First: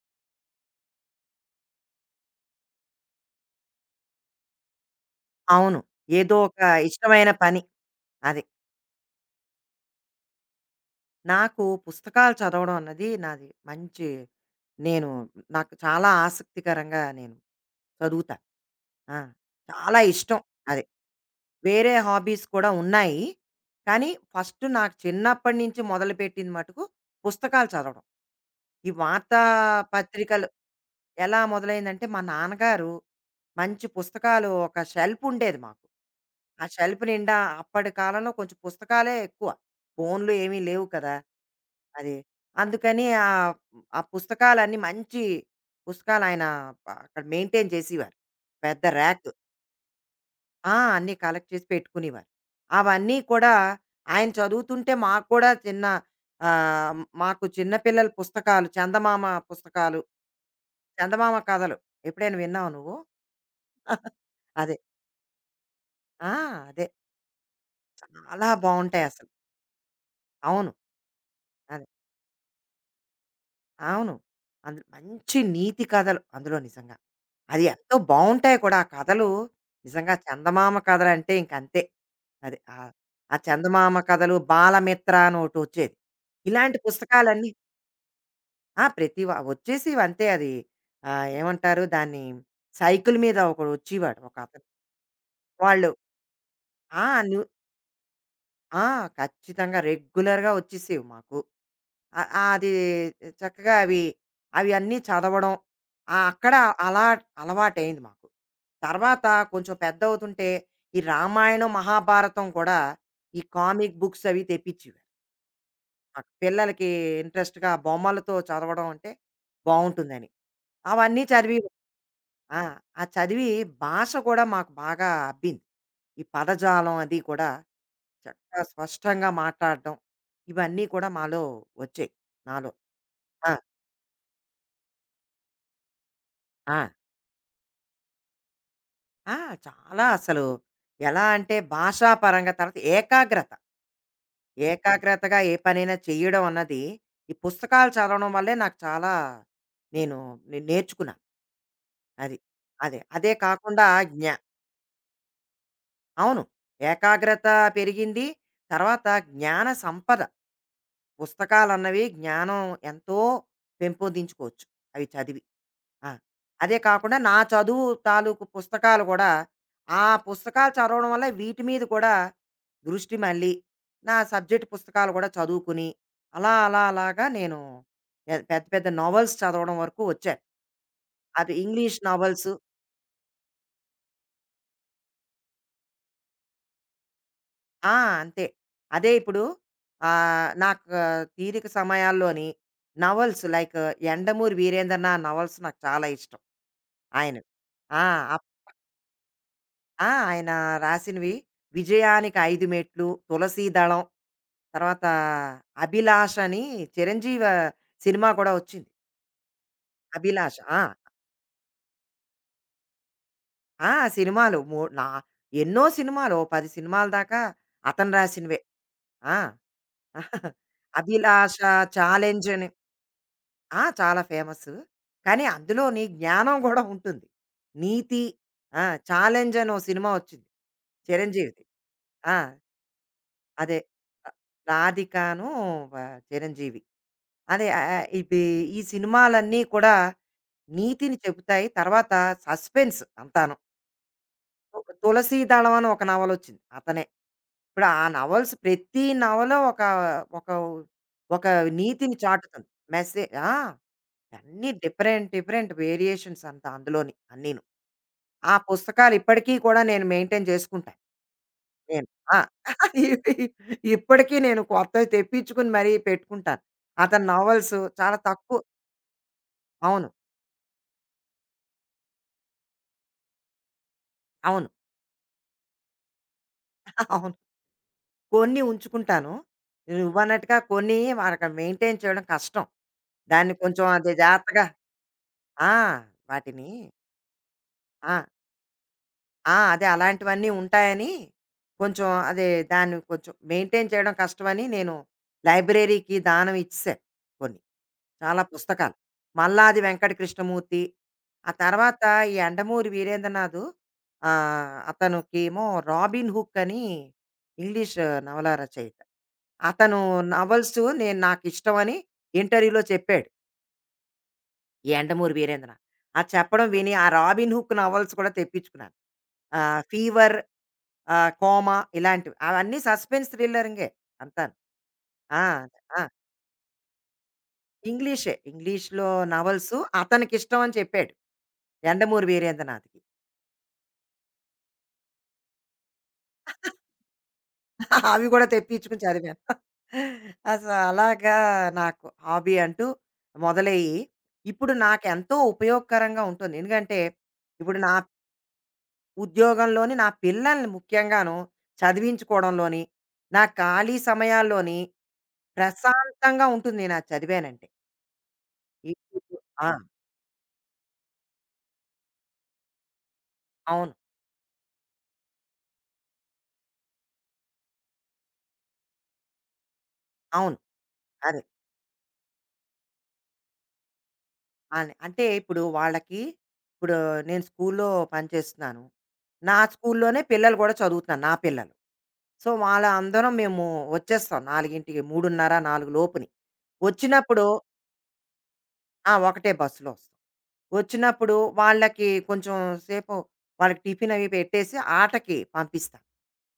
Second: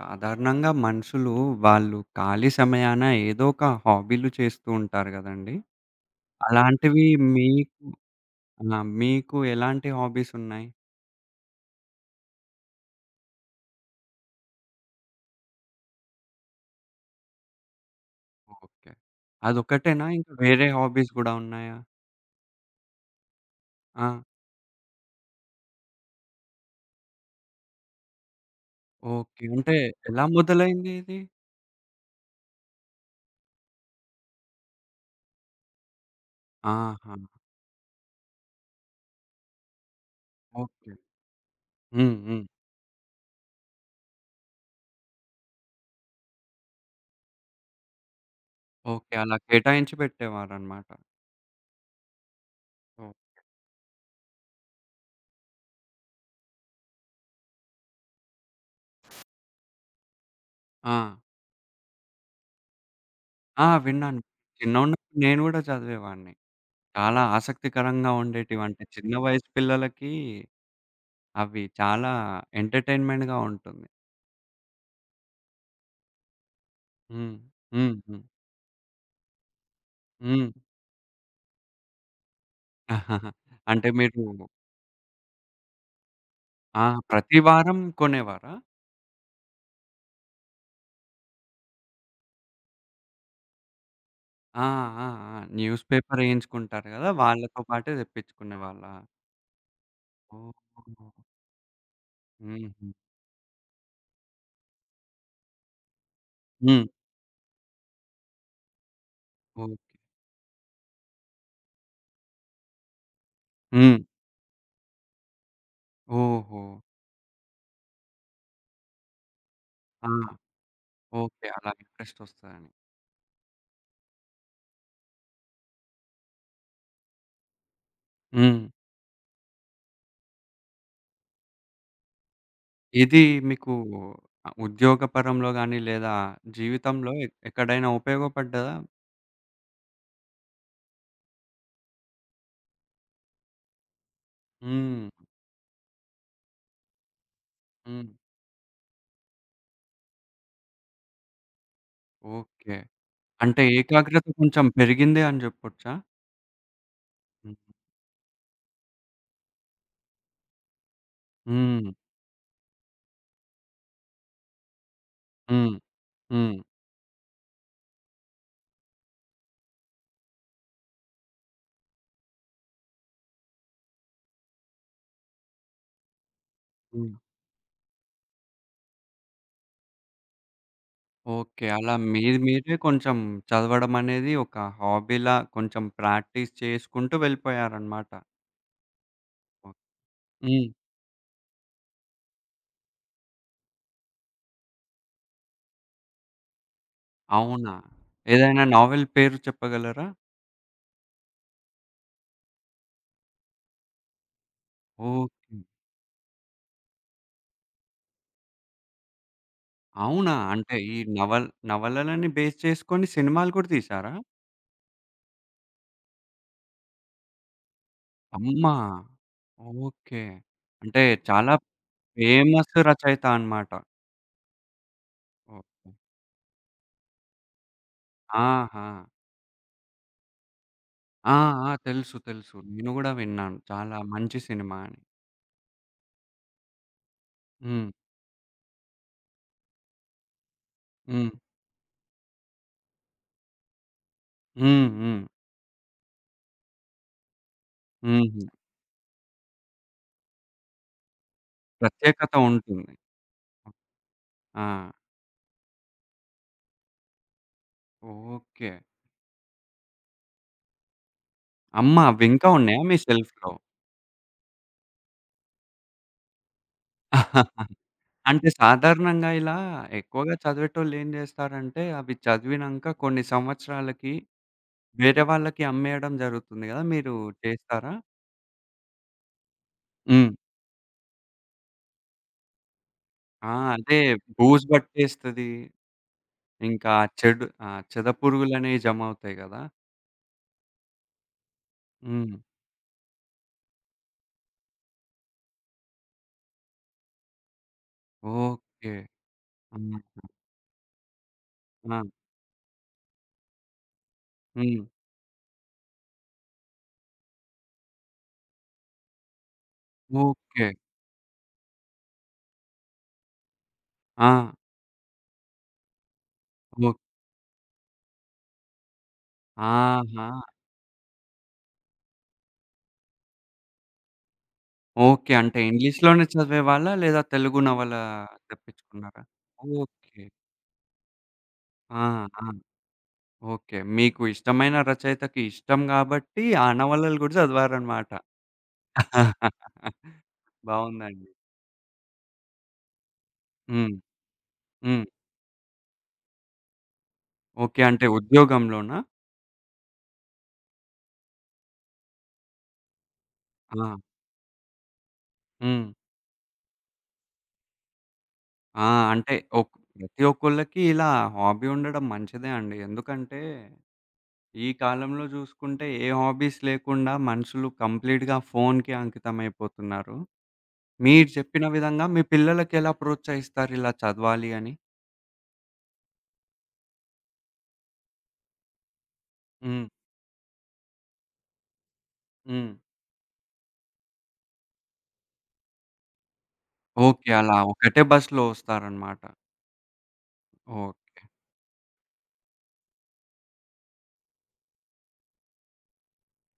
సాధారణంగా మనుషులు, వాళ్ళు ఖాళీ సమయాన ఏదోక హాబీలు చేస్తూంటారు కదండీ? అవును. ఏదోక అలాంటివి ఇష్టమైన పని. మీకు అది. ఆ! మీకు ఎలాంటి హాబీస్ ఉన్నాయి? నాకు పుస్తకాలు చదవడం అన్నది, నాది మంచి నేను నాకు చాలా ఆసక్తికరంగా నేను, చదువుతా. ఓకే. ఆ! చాలా అదొక్కటేనా? ఇంకా, ఇష్టం. వేరే అది. హాబీస్ గూడా ఉన్నాయా? వేరే హాబీస్ కూడా ఉన్నాయి. కానీ, ఆ! ఫస్ట్ నాకు చిన్నప్పటి నుంచి మొదలుపెట్టింది మటుకు, పుస్తకాలు చదవడం. ఈ వార్తా ఓకే. అంటే, ఎలా పత్రికలు మొదలైందిది? ఎలా మొదలైందంటే, మా నాన్నగారు, మంచి పుస్తకాలు ఒక షెల్ఫుండేది మాకు. ఆ షెల్ఫ్ ఆహా! నిండా అప్పటి కాలంలో కొంచెం పుస్తకాలే ఎక్కువ. ఫోనులు ఏమి లేవు ఓకే. కదా! అది. హ్మ్. హ్మ్. అందుకని ఆ ఆ పుస్తకాలన్నీ మంచి పుసకాలాయన అ అక్కడ మెయింటైన్ చేసివారు. పెద్ద ఓకే. ర్యాకు. అలా కేటాయించి ఆ! పెట్టేవారనమాట. అన్నీ కలెక్ట్ చేసి పెట్టుకునివారు. అవన్నీ ఓకే. కూడా, ఆయన చదువుతుంటే మాకు కూడా చిన్న ఆహ్, మాకు చిన్న పిల్లల పుస్తకాలు, చందమామ పుస్తకాలు ఆ! చందమామ కథలు. ఎప్పుడైనా విన్నావు నువ్వు? ఆ! విన్నాను. అదే. చిన్నున్నప్పుడు నేను కూడా ఆ! చదివేవాడిని. అదే. చాలా ఆసక్తికరంగా చాలా ఉండేటివంటే, చిన్న బావుంటాయసలు. వయసు పిల్లలకి, అవును. అవి అది. చాలా ఎంటర్టైన్మెంట్‌గా ఉంటుంది. అవును. అందులో మంచి నీతి కథలు అందులో నిజంగా. హ్మ్. అది హ్మ్. ఎంతో హ్మ్. బావుంటాయి కూడా ఆ కథలు, నిజంగా, హ్మ్. చందమామ కథలంటే ఇంకంతే. అది ఆ! ఆ అంటే, చందమామ మీరు కథలు, బాలమిత్రనొకటొచ్చేది. ఇలాంటి ఆ! ప్రతి పుస్తకాలన్నీ వారం, కొనేవారా? ఆ! ప్రతి వ వచ్చేసివంతే అది. ఆ! ఏమంటారు దాన్ని, సైకిల్ మీద ఒకడొచ్చివాడు. ఒక ఆ! అతను. ఆ! ఆ! న్యూస్ వాళ్ళు పేపర్ వేయించుకుంటారు ఆ! కదా! న్యూ వాళ్ళతో పాటే ఆ! తెప్పించుకునేవాళ్ళా? ఖచ్చితంగా రెగ్యులర్‌గా ఒచ్చిసేవి ఓహో! మాకు. ఆ ఆ అది హుహు. చక్కగా అవి అవన్నీ చదవడం. ఆ! అక్కడ హ్మ్. అలాట అలవాటయింది మాకు. తర్వాత కొంచెం ఓకే. పెద్దవుతుంటే, ఈ రామాయణం, మహాభారతం కూడా, ఈ కామిక్ హ్మ్. బుక్సవి తెప్పించుడు. ఆ ఓహో! పిల్లలకీ ఇంట్రెస్ట్‌గా బొమ్మలతో చదవడం అంటే ఆ! బావుంటుందని, అవన్నీ ఓకే. చదివీరు. అలా ఇంట్రెస్ట్ ఆ! ఒస్తదని. ఆ చదివి భాష కూడా మాకు బాగా అబ్బింది. ఈ పదజాలం అది కూడా చక్కగా హ్మ్. స్పష్టంగా మాట్టాడ్డం. ఇవన్నీ కూడా మాలో ఒచ్చాయి. నాలో. ఇదీ ఆ! మీకూ అ ఉద్యోగపరంలో గాని లేదా, ఆ! జీవితంలో ఎక్ ఎక్కడైనా ఉపయోగపడ్డదా? ఆ! చాలా అసలు. ఎలా అంటే భాషాపరంగా తర్వాత ఏకాగ్రత. హ్మ్. ఏకాగ్రతగా ఏ పనైనా చేయడం అన్నది, ఈ పుస్తకాలు హ్మ్. చదవడం వల్లే నాకు చాలా నేను నే నేర్చుకున్నా. అది. ఓకే. అదే. అదే అంటే కాకుండా జ్ఞ ఏకాగ్రత కొంచెం పెరిగిందే అని జెప్పొచ్చా? అవును. ఏకాగ్రతా హ్మ్. పెరిగింది, తర్వాత జ్ఞాన సంపద. హ్మ్. పుస్తకాలన్నవి జ్ఞానం ఎంతో పెంపొందించుకోవచ్చు, అవి చదివి. హ్మ్. ఆ! హ్మ్. అదే కాకుండా నా చదువు తాలూకు పుస్తకాలు గూడా, ఆ పుస్తకాలు చదవడం వల్ల వీటి మీద కూడా, దృష్టి మళ్ళీ, నా సబ్జెక్ట్ పుస్తకాలు గూడా చదువుకుని, అలా అలా హ్మ్. అలాగ నేను, పె పెద్ద పెద్ద నోవల్స్ చదవడం వరకు వచ్చాను. అది ఓకే. అలా ఇంగ్లీషు మీరు నోవల్సు. మీరే కొంచెం చదవడమనేది ఒక హాబీలా కొంచెం ప్రాక్టీస్ చేసుకుంటు ఆ! వెళ్ళిపోయారనమాట. అంతే. అదే ఇప్పుడు, ఆహ్, హ్మ్. నాకు తీరిక సమయాల్లోని novels like 'Yandamuri Veerendranath' novels నాకు చాలా ఇష్టం. ఆయనవి. అవునా! ఆ! అప్ ఏదైనా నావెల్ పేరు చెప్పగలరా? ఆ! ఆయన రాసినవి, 'విజయానికి ఐదు మెట్లు', 'తులసీ దళం', తర్వాత ఓకే. 'అభిలాషని' 'చిరంజీవ' సినిమా కూడా ఒచ్చింది. అవునా? అభిలాష. అంటే ఆ! ఈ నవల్ నవలలన్ని బేస్ చేసుకొని సినిమాలు కూడా ఆ! తీసారా? సినిమాలు మూ నా ఎన్నో సినిమాలు, ఓ 10 సినిమాల దాకా, అతను రాసినవే. అమ్మా! ఆ! ఓకే. అంటే చాలా 'అభిలాష,' 'ఛాలెంజని.' ఫేమసు రచయిత అనమాట. ఆ! చాలా ఫేమసు. కాని, ఓకే. అందులోనీ జ్ఞానం గూడా ఉంటుంది. నీతి ఆ! ఆహా! 'ఛాలెంజెనో' సినిమా వచ్చింది. ఆ! చిరంజీవిది. ఆ! తెలుసు. ఆ! తెలుసు. నేను గూడా విన్నాను. అదే. చాలా మంచి సినిమా అని. రాధికాను వ చిరంజీవి. అదే ఆ హ్మ్. ఆ ఇబి ఈ సినిమాలన్ని కూడా, నీతిని హ్మ్. చెబుతాయి. తర్వాత సస్పెన్స్ అంతాను. హ్మ్. ఒక హ్మ్. తులసీ దళం అని ఒక నవలొచ్చింది. అతనే. ఇప్పుడు ఆ హుహు. నవల్స్ ప్రతి నవలు ఒక ఒక ఒక నీతిని ప్రత్యేకత చాటుతుంది. ఉంటుంది. మెసే ఆ! ఆ! అన్ని డిఫరెంట్, డిఫరెంట్ వేరియేషన్స్ అంతా అందులోని, అన్నీను. ఆ ఓకే. పుస్తకాలిప్పటికి కూడా నేను, మెయింటైన్ జేసుకుంటా. అమ్మ! నేను ఆ! అవింకా ఉన్నాయా, మీ ఇవి సెల్ఫ్‌లో? ఇప్పటికి నేను, కొత్తది తెప్పించుకొని మరి, పెట్టుకుంటాను. అతను నవల్సు. చాలా అంటే తక్కు సాధారణంగా ఇలా, అవును. ఎక్కువుగా చదివేటోళ్ళు ఏం జేస్తారంటే, అవి చదివినంక కొన్ని సంవత్సరాలకి, అవును. వేరే వాళ్ళకి అమ్మేయడం జరుగుతుంది గదా! మీరు అవును. చేసారా? కొన్ని ఉంచుకుంటాను. హ్మ్. నువ్వన్నట్టుగా కొన్ని, వారికి మెయింటైన్ చేయడం కష్టం. ఆ! దాన్ని కొంచెం అదే, అది జాగ్రత్తగా బూజూ బట్టేస్తది. ఆ! వాటిని ఇంకా చెడు ఆహ్, చెద ఆ! పురుగులనేవి జమవుతాయి ఆ! గదా! అదే, అలాంటివన్ని ఉంటాయని. కొంచెం హ్మ్. అదే దాన్ని, కొంచెం మెయింటైన్ చేయడం కష్టమని, నేను లైబ్రేరీకి దానం ఇచ్చేసాను. కొన్ని. చాలా ఓకే. పుస్తకాలు. మల్లాది హుహు. వెంకట కృష్ణమూర్తి, ఆ ఆ! తర్వాత ఈ 'యండమూరి వీరేంద్రనాధు.' ఆహ్, హ్మ్. అతనుకేమో 'రాబీన్ హుక్' అని, ఇంగ్లీషు నవలా రచయిత. అతను ఓకే. నవల్సు నేను నాకిష్టమని ఇంటర్వ్యూలో చెప్పాడు. ఆ! ఎండమూరు వీరేంద్ర. ఆ చెప్పడం విని ఓహ్ ఆ రాబిన్ హుక్ నవల్స్ కూడా తెప్పిచుకున్నాను. ఆహ్, ఆహా! ఫీవర్, ఆహ్, కోమ ఇలాంటివి. అవన్నీ సస్పెన్స్ థ్రిల్లరింగే అంతాను. ఓకే. ఆ! అంటే ఆ! ఇంగ్లీషులోనే చదివేవాళ్ళా? లేదా తెలుగు నవల ఇంగ్లీషే. ఇంగ్లీషు‌లో తెప్పిచ్చుకున్నారా? Novels okay. అతనికి ఇష్టం అని చెప్పాడు. యండమూరి ఆహా! వీరేంద్రనాథ్‌కి. ఓకే. మీకు ఇష్టమైన రచయితకి ఇష్టం కాబట్టి ఆ నవలలు గూడా చదివారనమాట. అవి కూడా తెప్పించుకొని చదివాం. అస బావుందండి. అలాగా నాకు హాబీ అంటూ. హ్మ్. మొదలయ్యి, ఇప్పుడు హ్మ్. నాకెంతో ఉపయోగకరంగా ఉంటొంది. ఎందుకంటే, ఇప్పుడు ఓకే. నా అంటే ఉద్యోగంలోనా? ఉద్యోగంలోని నా పిల్లల్ని ముఖ్యంగాను, చదివించుకోవడంలోని. నా ఖాళీ ఆ! సమయాల్లోని, హ్మ్. ప్రశాంతంగా ఉంటుంది నేను అది చదివానంటే. ఆ! ఈ అంటే [unintelligible] ఒక్ ఆ! ప్రతి ఒక్కోళ్ళకి ఇలా హాబీ ఉండడం మంచిదే అండి. ఎందుకంటే, అవును. ఈ కాలంలో చూసుకుంటే ఏ హాబీస్ లేకుండా మనుషులు కంప్లీట్‌గా ఫోను‌కే అంకితమైపోతున్నారు. అవును. మీరు అది. చెప్పిన విధంగా మీ పిల్లలకి ఎలా ప్రోత్సహిస్తారు ఇలా చదవాలి అని? అని, అంటే ఇప్పుడు వాళ్ళకి, ఇప్పుడు నేను స్కూలు‌లో పని చేస్తున్నాను. నా హ్మ్. స్కూలు‌లోనే పిల్లలు గూడా చదువుతున్నారు నా పిల్లలు. సో, హ్మ్. వాలా అందరం మేము వచ్చేస్తాం. 4కి. 3:30 నాలుగులోపుని. ఓకే. వచ్చినప్పుడు అలా ఒకటే బస్సు‌లో ఆ! వస్తారనమాట. ఒకటే బస్సులో వస్తాం. ఓకే. వచ్చినప్పుడు వాళ్ళకి కొంచెం సేపు, వాళ్ళకి టిఫినవి పెట్టేసి ఆటకి పంపిస్తా.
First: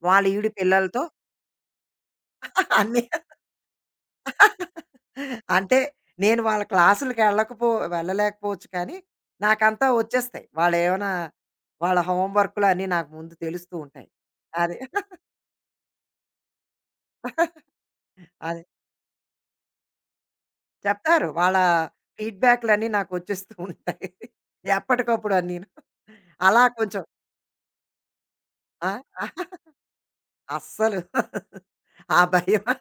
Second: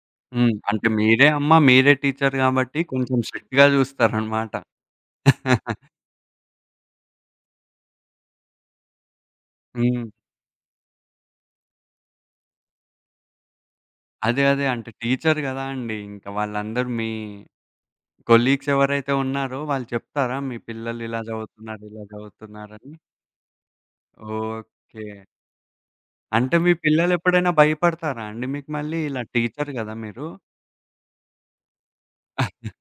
వాళ్ళ ఈడు హ్మ్. అంటే పిల్లలతో మీరే అమ్మ, మీరే టీచ్చరు గాబట్టి అన్ని. కొంచెం స్ట్రిక్ట్‌గా చూస్తారనమాట. అంటే నేను వాళ్ళ క్లాసులకి వెళ్ళకపో వెళ్ళలేకపోవచ్చు కానీ, నాకంతా హ్మ్. వచ్చేస్తాయి. వాళ్ళు ఏమన్నా వాళ్ళ హోం వర్కులు అన్నీ నాకు ముందు తెలుస్తూ ఉంటాయి. అదే. అదే. అదే. అంటే టీచ్చరు కదా అండీ. ఇంక వాళ్ళందరూ మీ, అదే. కొలీగ్స్ ఎవరైతే ఉన్నారో వాళ్ళు చెప్తారా? మీ పిల్లలు ఇలా చెప్తారు. వాళ్ళ చదువుతున్నారు, ఇలా ఫీడ్‌బ్యాకులన్నీ చదువుతున్నారని. నాకు వచ్చేస్తూ ఉంటాయి. ఓకే. ఎప్పటికప్పుడు అన్నీను అంటే అలా మీ కొంచెం పిల్లలు ఎప్పుడైనా భయపడతారా అండి మీకు ఆ! మళ్ళీ, ఇలా టీచ్చరు కదా! మీరు? అస్సలు. ఆ భయం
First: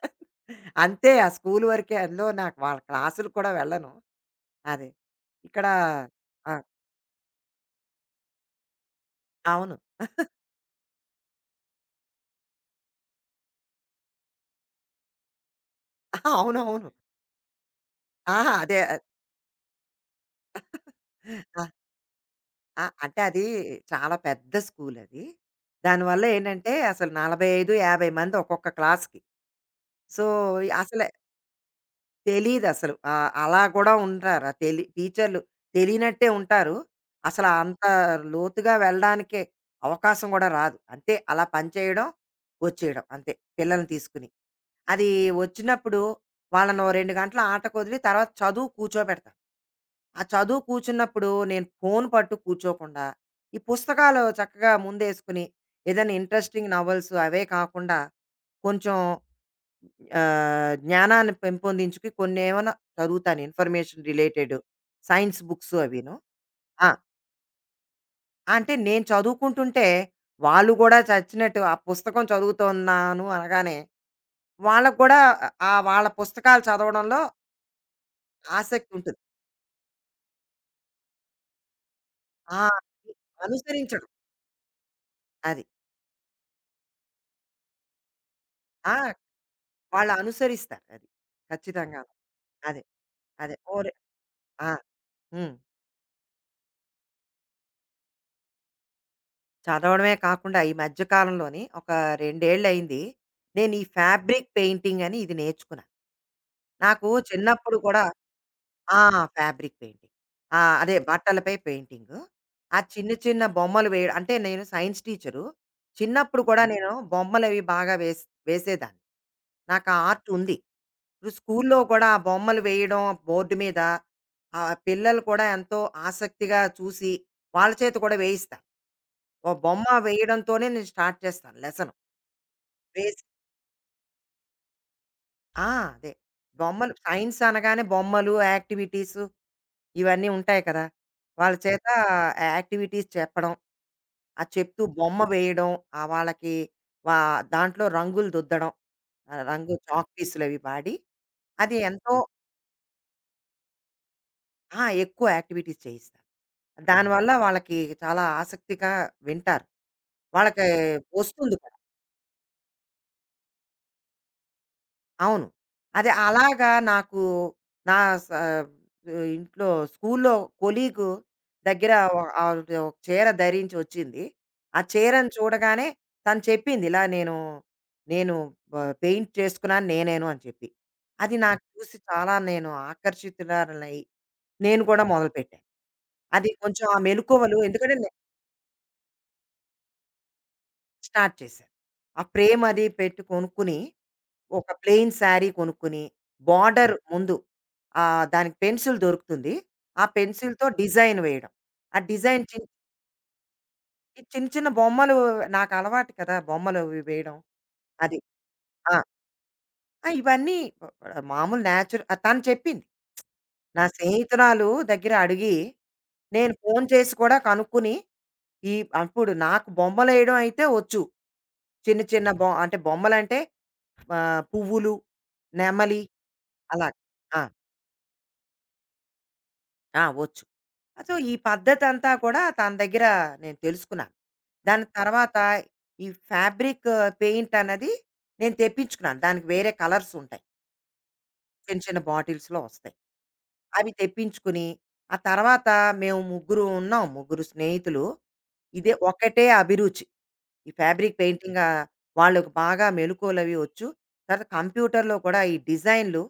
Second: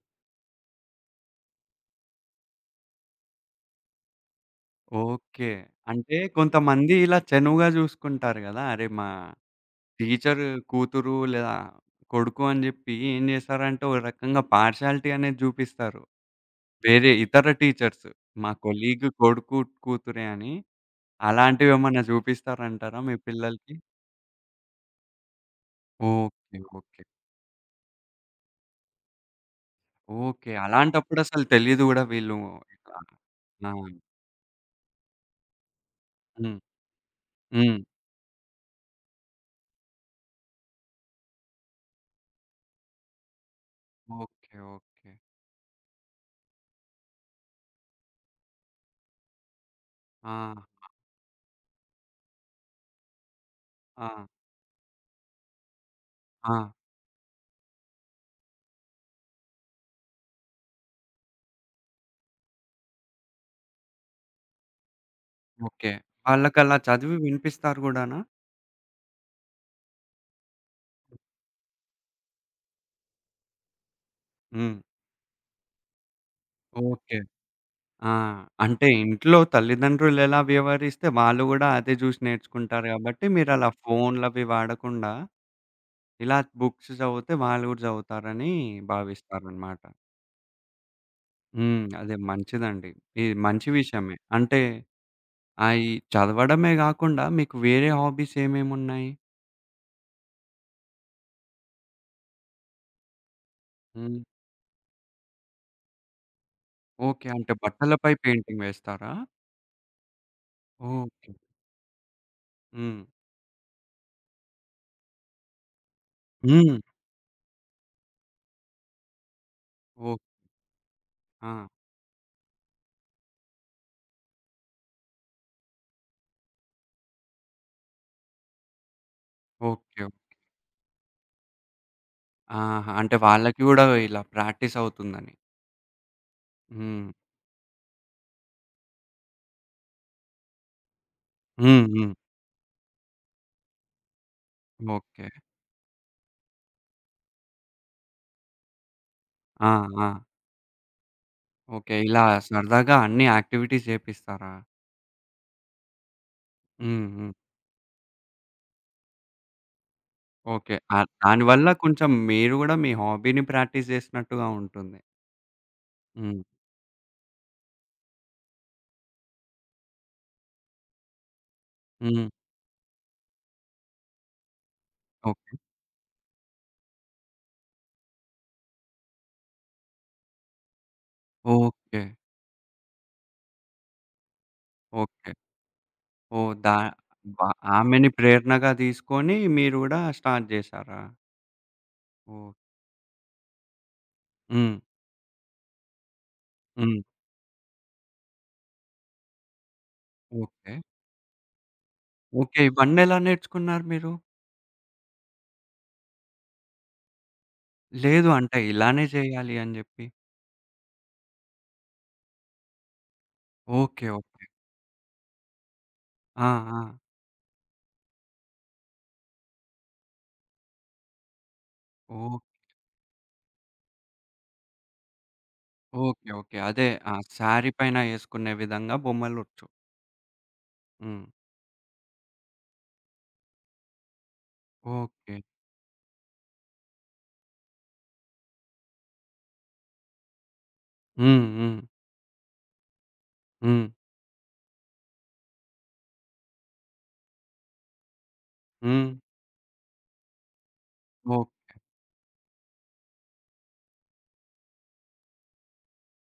అంతే ఆ స్కూలు వరకే అందులో నాకు వాళ్ళ క్లాసులు కూడా వెళ్ళను. అది. ఓకే. ఇక్కడా అంటే ఆ! కొంతమంది ఇలా చనువుగా చూసుకుంటారు గదా! అరే! మా అవును. టీచ్చరు కూతురు లేదా, కొడుకు అని చెప్పి ఏం చేస్తారంటే ఓ రకంగా పార్షియాలిటీ అనేది జూపిస్తారు. అవునవును. వేరే ఇతర టీచర్సు మా ఆహా! అదే. ఆహ్ కొలీగ్ కొడుకు కూతురే అని. ఆ! అలాంటివేమన్నా ఆ! చూపిస్తారంటారా మీ అంటే అది పిల్లలకి? చాలా పెద్ద స్కూలది. దానివల్ల ఓకే. ఏంటంటే, ఓకే. అసలు 45, 50 మంది ఒక్కొక్క క్లాస్‌కి. So, okay. అసలే అలాంటప్పుడసలు తెలీదు గూడా వీళ్ళు తెలీదసలు. ఇట్లా అని. ఆహ్, అలా ఆ! గూడా ఉండార తెలి టీచర్లు తెలియనట్టే హ్మ్. ఉంటారు. అసల హ్మ్. అంత లోతుగా వెళ్ళడానికే, అవకాశం గూడా రాదు. అంటే అలా పని చేయడం. వచ్చేయడం అంతే. పిల్లల్ని తీసుకొని. ఓకే. అది ఓకే. వచ్చినప్పుడు, వాళ్ళనో 2 గంటల ఆటకొదిలి తర్వాత చదువుకి కూర్చోబెడతాా. ఆ చదువు ఆహా! కూర్చున్నప్పుడు నేను ఫోను పట్టు కూర్చోకుండా. ఈ పుస్తకాలు ఆ! చక్కగా ముందేసుకొని, ఏదైనా ఇంట్రెస్టింగ్ ఆ! నవల్స్ అవే కాకుండా, కొంచెం ఆహ్, జ్ఞానాన్ని పెంపొందించుకు కొన్నేమన్నా చదువుతాను information related science books okay. అవీను. వాళ్ళకలా ఆ! చదివి వినిపిస్తారు గూడానా? అంటే నేను చదువుకుంటుంటే, వాళ్ళు గూడా చచ్చినట్టు ఆ పుస్తకం చదువుతున్నాను అనగానే, హ్మ్. వాళ్ళకి గూడా ఆహ్, వాళ్ళ పుస్తకాలు ఓకే. చదవడంలో... ఆ! అంటే ఆశక్తుంటుంది. ఇంట్లో తల్లిదండ్రులు ఎలా వ్యవహరిస్తే వాళ్ళు గూడా అదే చూసి ఆ! నేర్చుకుంటారు అది. గాబట్టి, మీరలా అనుసరించడం. ఫోనులవి వాడకుండా, అది. ఇలా బుక్స్ చదివితే వాళ్ళు గూడా చదువుతారని ఆ! భావిస్తారనమాట. వాళ్ళు అనుసరిస్తారు అది. హ్మ్. ఖచ్చితంగా. అదే అదే. మంచిదండి. ఇది అదే. మంచి ఓరే విషయమే. అంటే, ఆ! హ్మ్. అయ్యి చదవడమే గాకుండా మీకు వేరే హాబీస్ ఏమేమున్నాయి? చదవడమే కాకుండా ఈ మధ్య కాలంలోని ఒక రెండేళ్ళయింది. నేను ఈ హ్మ్. ఫ్యాబ్రిక్ పెయింటింగని ఇది నేర్చుకున్నా. నాకు ఓకే. అంటే చిన్నప్పుడు కూడా బట్టలపై పెయింటింగ్ ఆ! వేస్తారా? Fabric painting. ఆ! అదే ఓకే. బట్టలపై పెయింటింగు. ఆ హ్మ్. చిన్న చిన్న బొమ్మలు వేయడు అంటే, నేను సైన్స్ టీచరు. చిన్నప్పుడు కూడా హ్మ్. నేను బొమ్మలవి బాగా వేస్ వేసేదాన్ని. నాకు ఆ ఓక్ ఆర్ట్‌ ఉంది. ఇప్పుడు ఆ! స్కూలులో కూడా ఆ బొమ్మలు వేయడం బోర్డు మీద, ఆ పిల్లలు కూడా ఎంతో ఆసక్తిగా చూసి, వాళ్ళ చేత కూడా వేయిస్తా. ఒక బొమ్మ ఓకే. ఓకే. వేయడంతోనే నేను స్టార్ట్ చేస్తాను లెసను. ఆహా! అంటే వేసి వాళ్ళకి కూడా ఇలా ప్రాక్టీసవుతుందని. ఆ! అదే. బొమ్మలు, హ్మ్. సైన్స్ అనగానే బొమ్మలు, యాక్టివిటీసు ఇవన్నీ ఉంటాయి కదా! వాళ్ళ హ్మ్. చేత హ్మ్. ఆ యాక్టివిటీస్ చెప్పడం. ఆహ్, చెప్తూ బొమ్మ ఓకే. వేయడం, ఆ వాళ్ళకి వ దాంట్లో రంగులు దుద్దడం. ఆ ఆ! రంగు ఆ! చాక్‌పీసులవి వాడి, అది ఓకే. ఎంతో ఇలా సరదాగా అన్ని యాక్టివిటీస్ చేపిస్తారా? అహా! ఎక్కువ యాక్టివిటీస్ చేయిస్తా. హ్మ్. దానివల్ల హ్మ్. వాళ్ళకి చాలా ఆసక్తిగా వింటారు. వాళ్ళకి ఓకే. ఆహ్, వస్తుంది దానివల్ల కదా! కొంచెం మీరు కూడా మీ హాబీని ప్రాక్టీస్ చేసినట్టుగా ఉంటుంది. అవును. అదే. హ్మ్. అలాగా నాకు, నా స ఇంట్లో స్కూలులో కొలీగు దగ్గర హ్మ్. ఆహ్, ఒక ఆ చీర ధరించి ఒచ్చింది. ఆ చీరను ఓకే. చూడగానే తను చెప్పింది, "ఇలా నేను, నేను బ పెయింట్ చేసుకున్నాను నేనేను" అని చెప్పి, అది నాకు చూసి ఓకే. చాలా నేను ఆకర్షితులారలై నేను కూడా ఓకే. మొదలుపెట్టాను. అది ఓహ్! దా కొంచెం ఆ వా మెలుక్కవలు. ఎందుకనంటే నే ఆమెని ప్రేరణగా తీసుకొని, మీరు గూడా స్టార్ట్ చేశారా? స్టార్ట్ చేశారు. ఆ ఓహ్! ఫ్రేమది పెట్టి కొనుక్కొని, ఒక హ్మ్. ప్లెయిన్ సారీ కొనుక్కొని, బోర్డర్ హ్మ్. ముందు. ఆహ్, దానికి పెన్సిల్ దొరుకుతుంది. ఆ పెన్సిల్‌తో ఓకే. డిజైన్ వేయడం. ఆ డిజైన్ ఓకే. చిన్ ఇవన్నెలా నేర్చుకున్నారు మీరు? ఈ చిన్న చిన్న బొమ్మలు నాకు అలవాటు కదా! బొమ్మలు అవి వేయడం. అది. లేదు. అంటే ఆ! ఇలానే చేయాలి అని చెప్పి. ఆ! ఇవన్నీ ప్ మామూలు నేచర్ తను చెప్పింది. నా ఓకే. ఓకే. స్నేహితులాలు దగ్గర అడిగి, ఆ! నేను ఫోను ఆ! చేసి కూడా కనుక్కొని, ఈ అప్పుడు నాకు బొమ్మలేయడం అయితే ఒచ్చు. చిన్న చిన్న ఓక్ బొ అంటే బొమ్మలంటే, ఆహ్, పువ్వులు, నెమలి ఓకే. ఓకే. అదే అలాగ. ఆ ఆ! సారీ పైన ఏసుకునే విధంగా బొమ్మలొచ్చు. ఆ! ఒచ్చు. ఆ సో, హ్మ్. ఈ పద్ధతంతా కూడా తన దగ్గర నేను తెలుసుకున్నాను. దాని తర్వాత, ఓకే. ఈ ఫ్యాబ్రిక్ పెయింటన్నది, నేను తెప్పించుకున్నాను. దానికి వేరే కలర్సుంటాయి. హ్మ్. చిన్న, హ్మ్. చిన్న బాటిల్స్‌లో ఒస్తాయి. అవి హ్మ్. తెప్పించుకొని, ఆ తర్వాత మేము ముగ్గురుంన్నాం. ముగ్గురు స్నేహితులు. ఇది హ్మ్. ఒకటే అభిరుచి. ఈ ఫ్యాబ్రిక్ పెయింటింగా ఓకే. వాళ్ళుకి బాగా మెలుకోలవి ఒచ్చు. తర కంప్యూటర్‌లో కూడా ఈ డిజైనులు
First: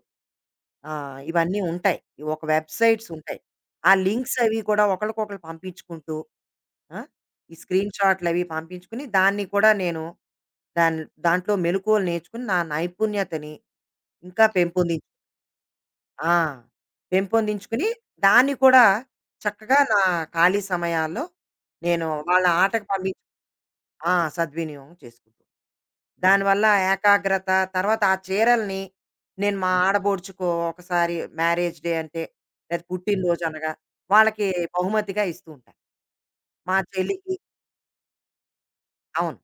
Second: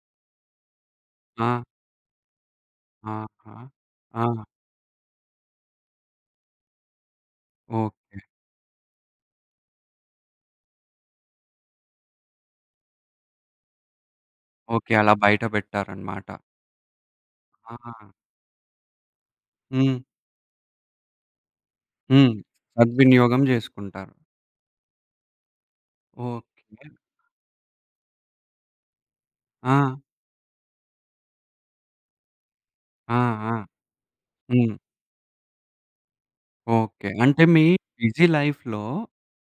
ఆహ్, ఇవన్నీ ఆ! ఉంటాయి. ఒక వెబ్‌సైట్సుంటాయి. ఆహా! ఆ ఆ! లింక్సవి కూడా ఒకళ్ళకొకళ్ళు పంపించుకుంటూ ఆ! ఈ ఓకే. స్క్రీన్‌షాటులవి పంపించుకొని, దాన్ని కూడా నేను, దాని దాంట్లో మెలుకువలు నేర్చుకొని నా నైపుణ్యతని, ఇంకా ఓకే. పెంపుంది అలా బయట ఆ! పెట్టారనమాట. పెంపొందించుకొని, ఆ! దాన్ని కూడా, చక్కగా నా హ్మ్. ఖాళీ సమయాల్లో, నేను హ్మ్. వాళ్ళ ఆటకు పంపించా సద్వినియోగం జేసుకుంటారు. ఆ! సద్వినియోగం చేసుకుంటా. దానివల్ల ఓకే. ఏకాగ్రత, తర్వాత ఆ చీరలని, నేను మా ఆ! ఆడబొడుచుకో ఒకసారి, మ్యారేజ్ డే అంటే, లేదు ఆ! పుట్టిన ఆ! రోజనగా, వాళ్ళకి హ్మ్. బహుమతిగా ఇస్తూంటా. మా ఓకే. చెల్లికి అంటే, మీ బిజీ లైఫ్‌లో అవును.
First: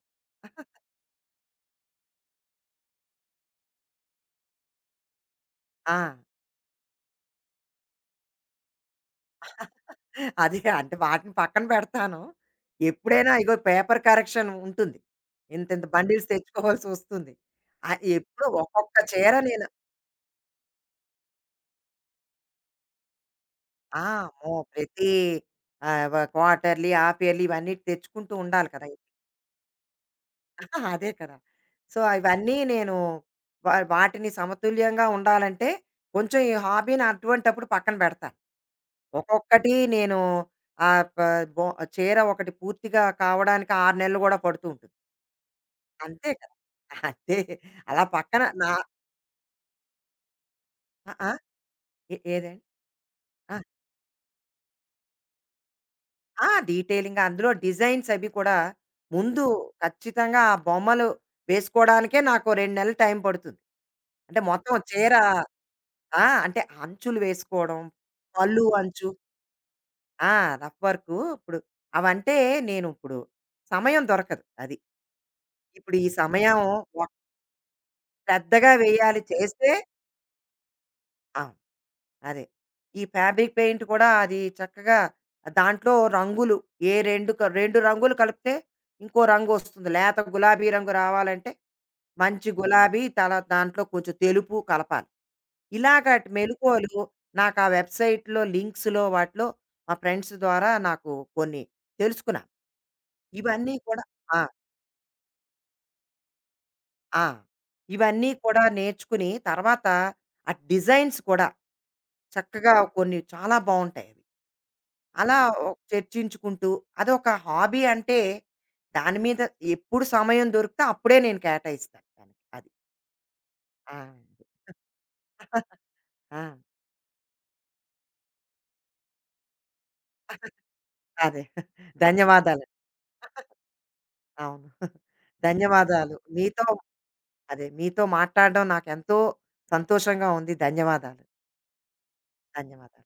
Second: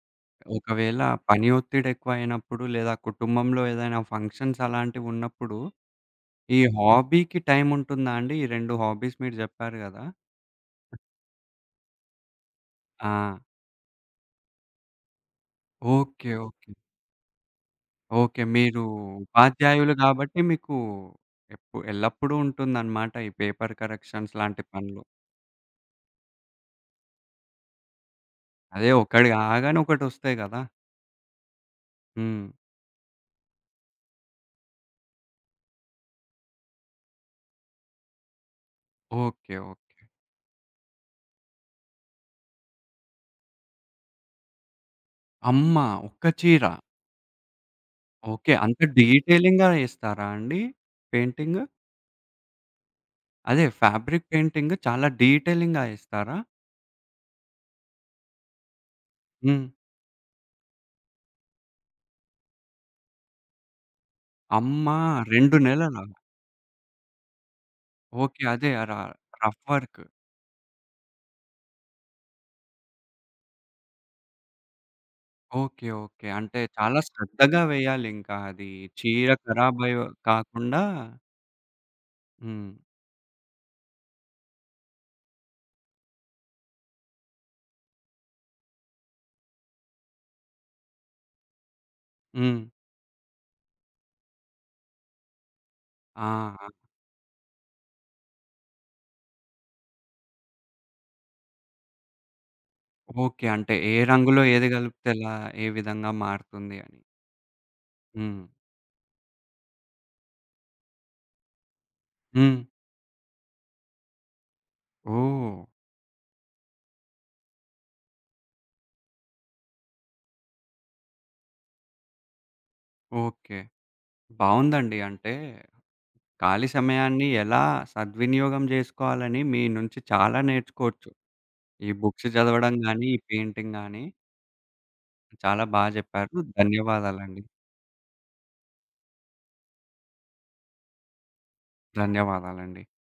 ఒకవేళ పని ఒత్తిడి ఎక్కువైనప్పుడు, లేదా కుటుంబంలో ఏదైనా ఫంక్షన్స్ అలాంటివున్నప్పుడు, ఆ! ఈ హాబీకి టైముంటుందాండి? ఈ 2 హాబీస్ మీరు జెప్పారు గదా! అది అంటే, వాటిని పక్కన పెడతాను. ఎప్పుడైనా ఆ! ఇగో పేపర్ కరెక్షన్ ఉంటుంది. ఇంత, ఇంత బండీల్స్ ఓకే. ఓకే. తెచ్చుకోవాల్సొస్తుంది. ఆహ్, ఓకే. ఎప్పుడో, మీరు ఒక్కొక్క చీర నేను ఉపాధ్యాయులు కాబట్టి, మీకూ, ఎప్పు ఎల్లప్పుడూ ఉంటుందనమాట. ఈ పేపర్ ఆ! కరెక్షన్స్ అమ్మో! లాంటి పనులు. ప్రతీ ఆవ క్వాటర్‌లీ, ఆఫియర్‌లీ ఇవన్నీటి తెచ్చుకుంటూండాలి అదే కదా! ఒక్కటి కాగానే, ఒకటొస్తాయి కదా! అదే కదా! సో, హ్మ్. ఇవన్నీ నేను, వా వాటిని సమతుల్యంగా ఉండాలంటే, కొంచెం ఈ హాబీని అటువంటప్పుడు పక్కన పెడతారు. ఓకే. ఒక్కొక్కటి ఓకే. నేను ఆహ్, ప బో చీర ఒకటి పూర్తిగా కావడానికి 6 నెలలు కూడా పడుతూంటుంది. అమ్మా ఒక్క అంతే కదా! చీర? అంతే అలా పక్కన ఓకే. నా అంత డీటెలింగ్‌గా ఏస్తారా? అండి ఆ! ఆ? పెయింటింగు? ఏ ఏదండి? ఆ! అదే, ఫ్యాబ్రిక్ పెయింటింగ్ చాలా డీటెలింగ్‌గా ఏస్తారా? ఆ! డీటెలింగ్‌గా. అందులో డిజైన్స్ అవి కూడా ముందు హ్మ్. ఖచ్చితంగా ఆ బొమ్మలు వేసుకోడానికే నాకో 2 నెలలు టైం పడుతుంది. అంటే, మొత్తం అమ్మా! చీరా 2 నెలలా? ఆ! అంటే అంచులు వేసుకోవడం, ఓకే. పల్లు అదే, ఆ! ర అంచు. Rough work. ఆ! Rough work. ఇప్పుడు అవంటే నేను ఇప్పుడు సమయం దొరకదు. అది. ఓకే. ఇప్పుడు ఈ ఓకే. సమయం అంటే, చాలా వ శ్రద్ధగా వేయాలింకా అది. శ్రద్దగా వెయ్యాలి చీర చేస్తే ఖరాబయో కాకుండా ఆ! అదే. హ్మ్. ఈ ఫ్యాబ్రిక్ పెయింటు కూడా అది చక్కగా, ఆ! దాంట్లో రంగులు ఏ రెండు క 2 రంగులు కలుపుతే ఇంకో రంగొస్తుంది. లేత గులాబీ రంగు రావాలంటే, మంచి హ్మ్. గులాబీ తర్వాత దాంట్లో కొంచెం తెలుపు కలపాలి. ఇలాగ ఆ! ఆటి ఆ! మేలుకొలు నాకా వెబ్‌సైట్‌లో, లింక్స్‌లో వాటిలో, మా ఫ్రెండ్స్ ద్వారా నాకు కొన్ని తెలుసుకున్నా ఓకే. అంటే, ఇవన్నీ ఏ కూడా ఆ! రంగులో ఏది గలిపితే ఎలా? ఏ విధంగా మారుతుంది అని. ఆ! ఇవన్నీ హ్మ్. కూడా నేర్చుకుని తర్వాత, ఆ డిజైన్స్ కూడా హ్మ్. చక్కగా కొన్ని చాలా బావుంటాయి. అలా ఓహ్! ఓహ్! చర్చించుకుంటూ, అదొక హాబీ అంటే దాని మీద ఎప్పుడు సమయం దొరికితే అప్పుడే నేను కేటాయిస్తాను దానికి. అది. ఓకే. ఆ! బావుందండి. అంటే, ఆ! ఖాళీ సమయాన్ని ఎలా సద్వినియోగం జేసుకోవాలని మీ నుంచి చాలా నేర్చుకోవచ్చు. అదే. ఈ బుక్సు ధన్యవాదాలండి. జదవడం గాని, ఈ పెయింటింగ్ గాని. అవును. చాలా బా ధన్యవాదాలు. జెప్పారు. మీతో ధన్యవాదాలండి. అదే మీతో మాట్లాడడం నాకెంతో సంతోషంగా ఉంది. ధన్యవాదాలు. ధన్యవాదాలండి. ధన్యవాదాలు.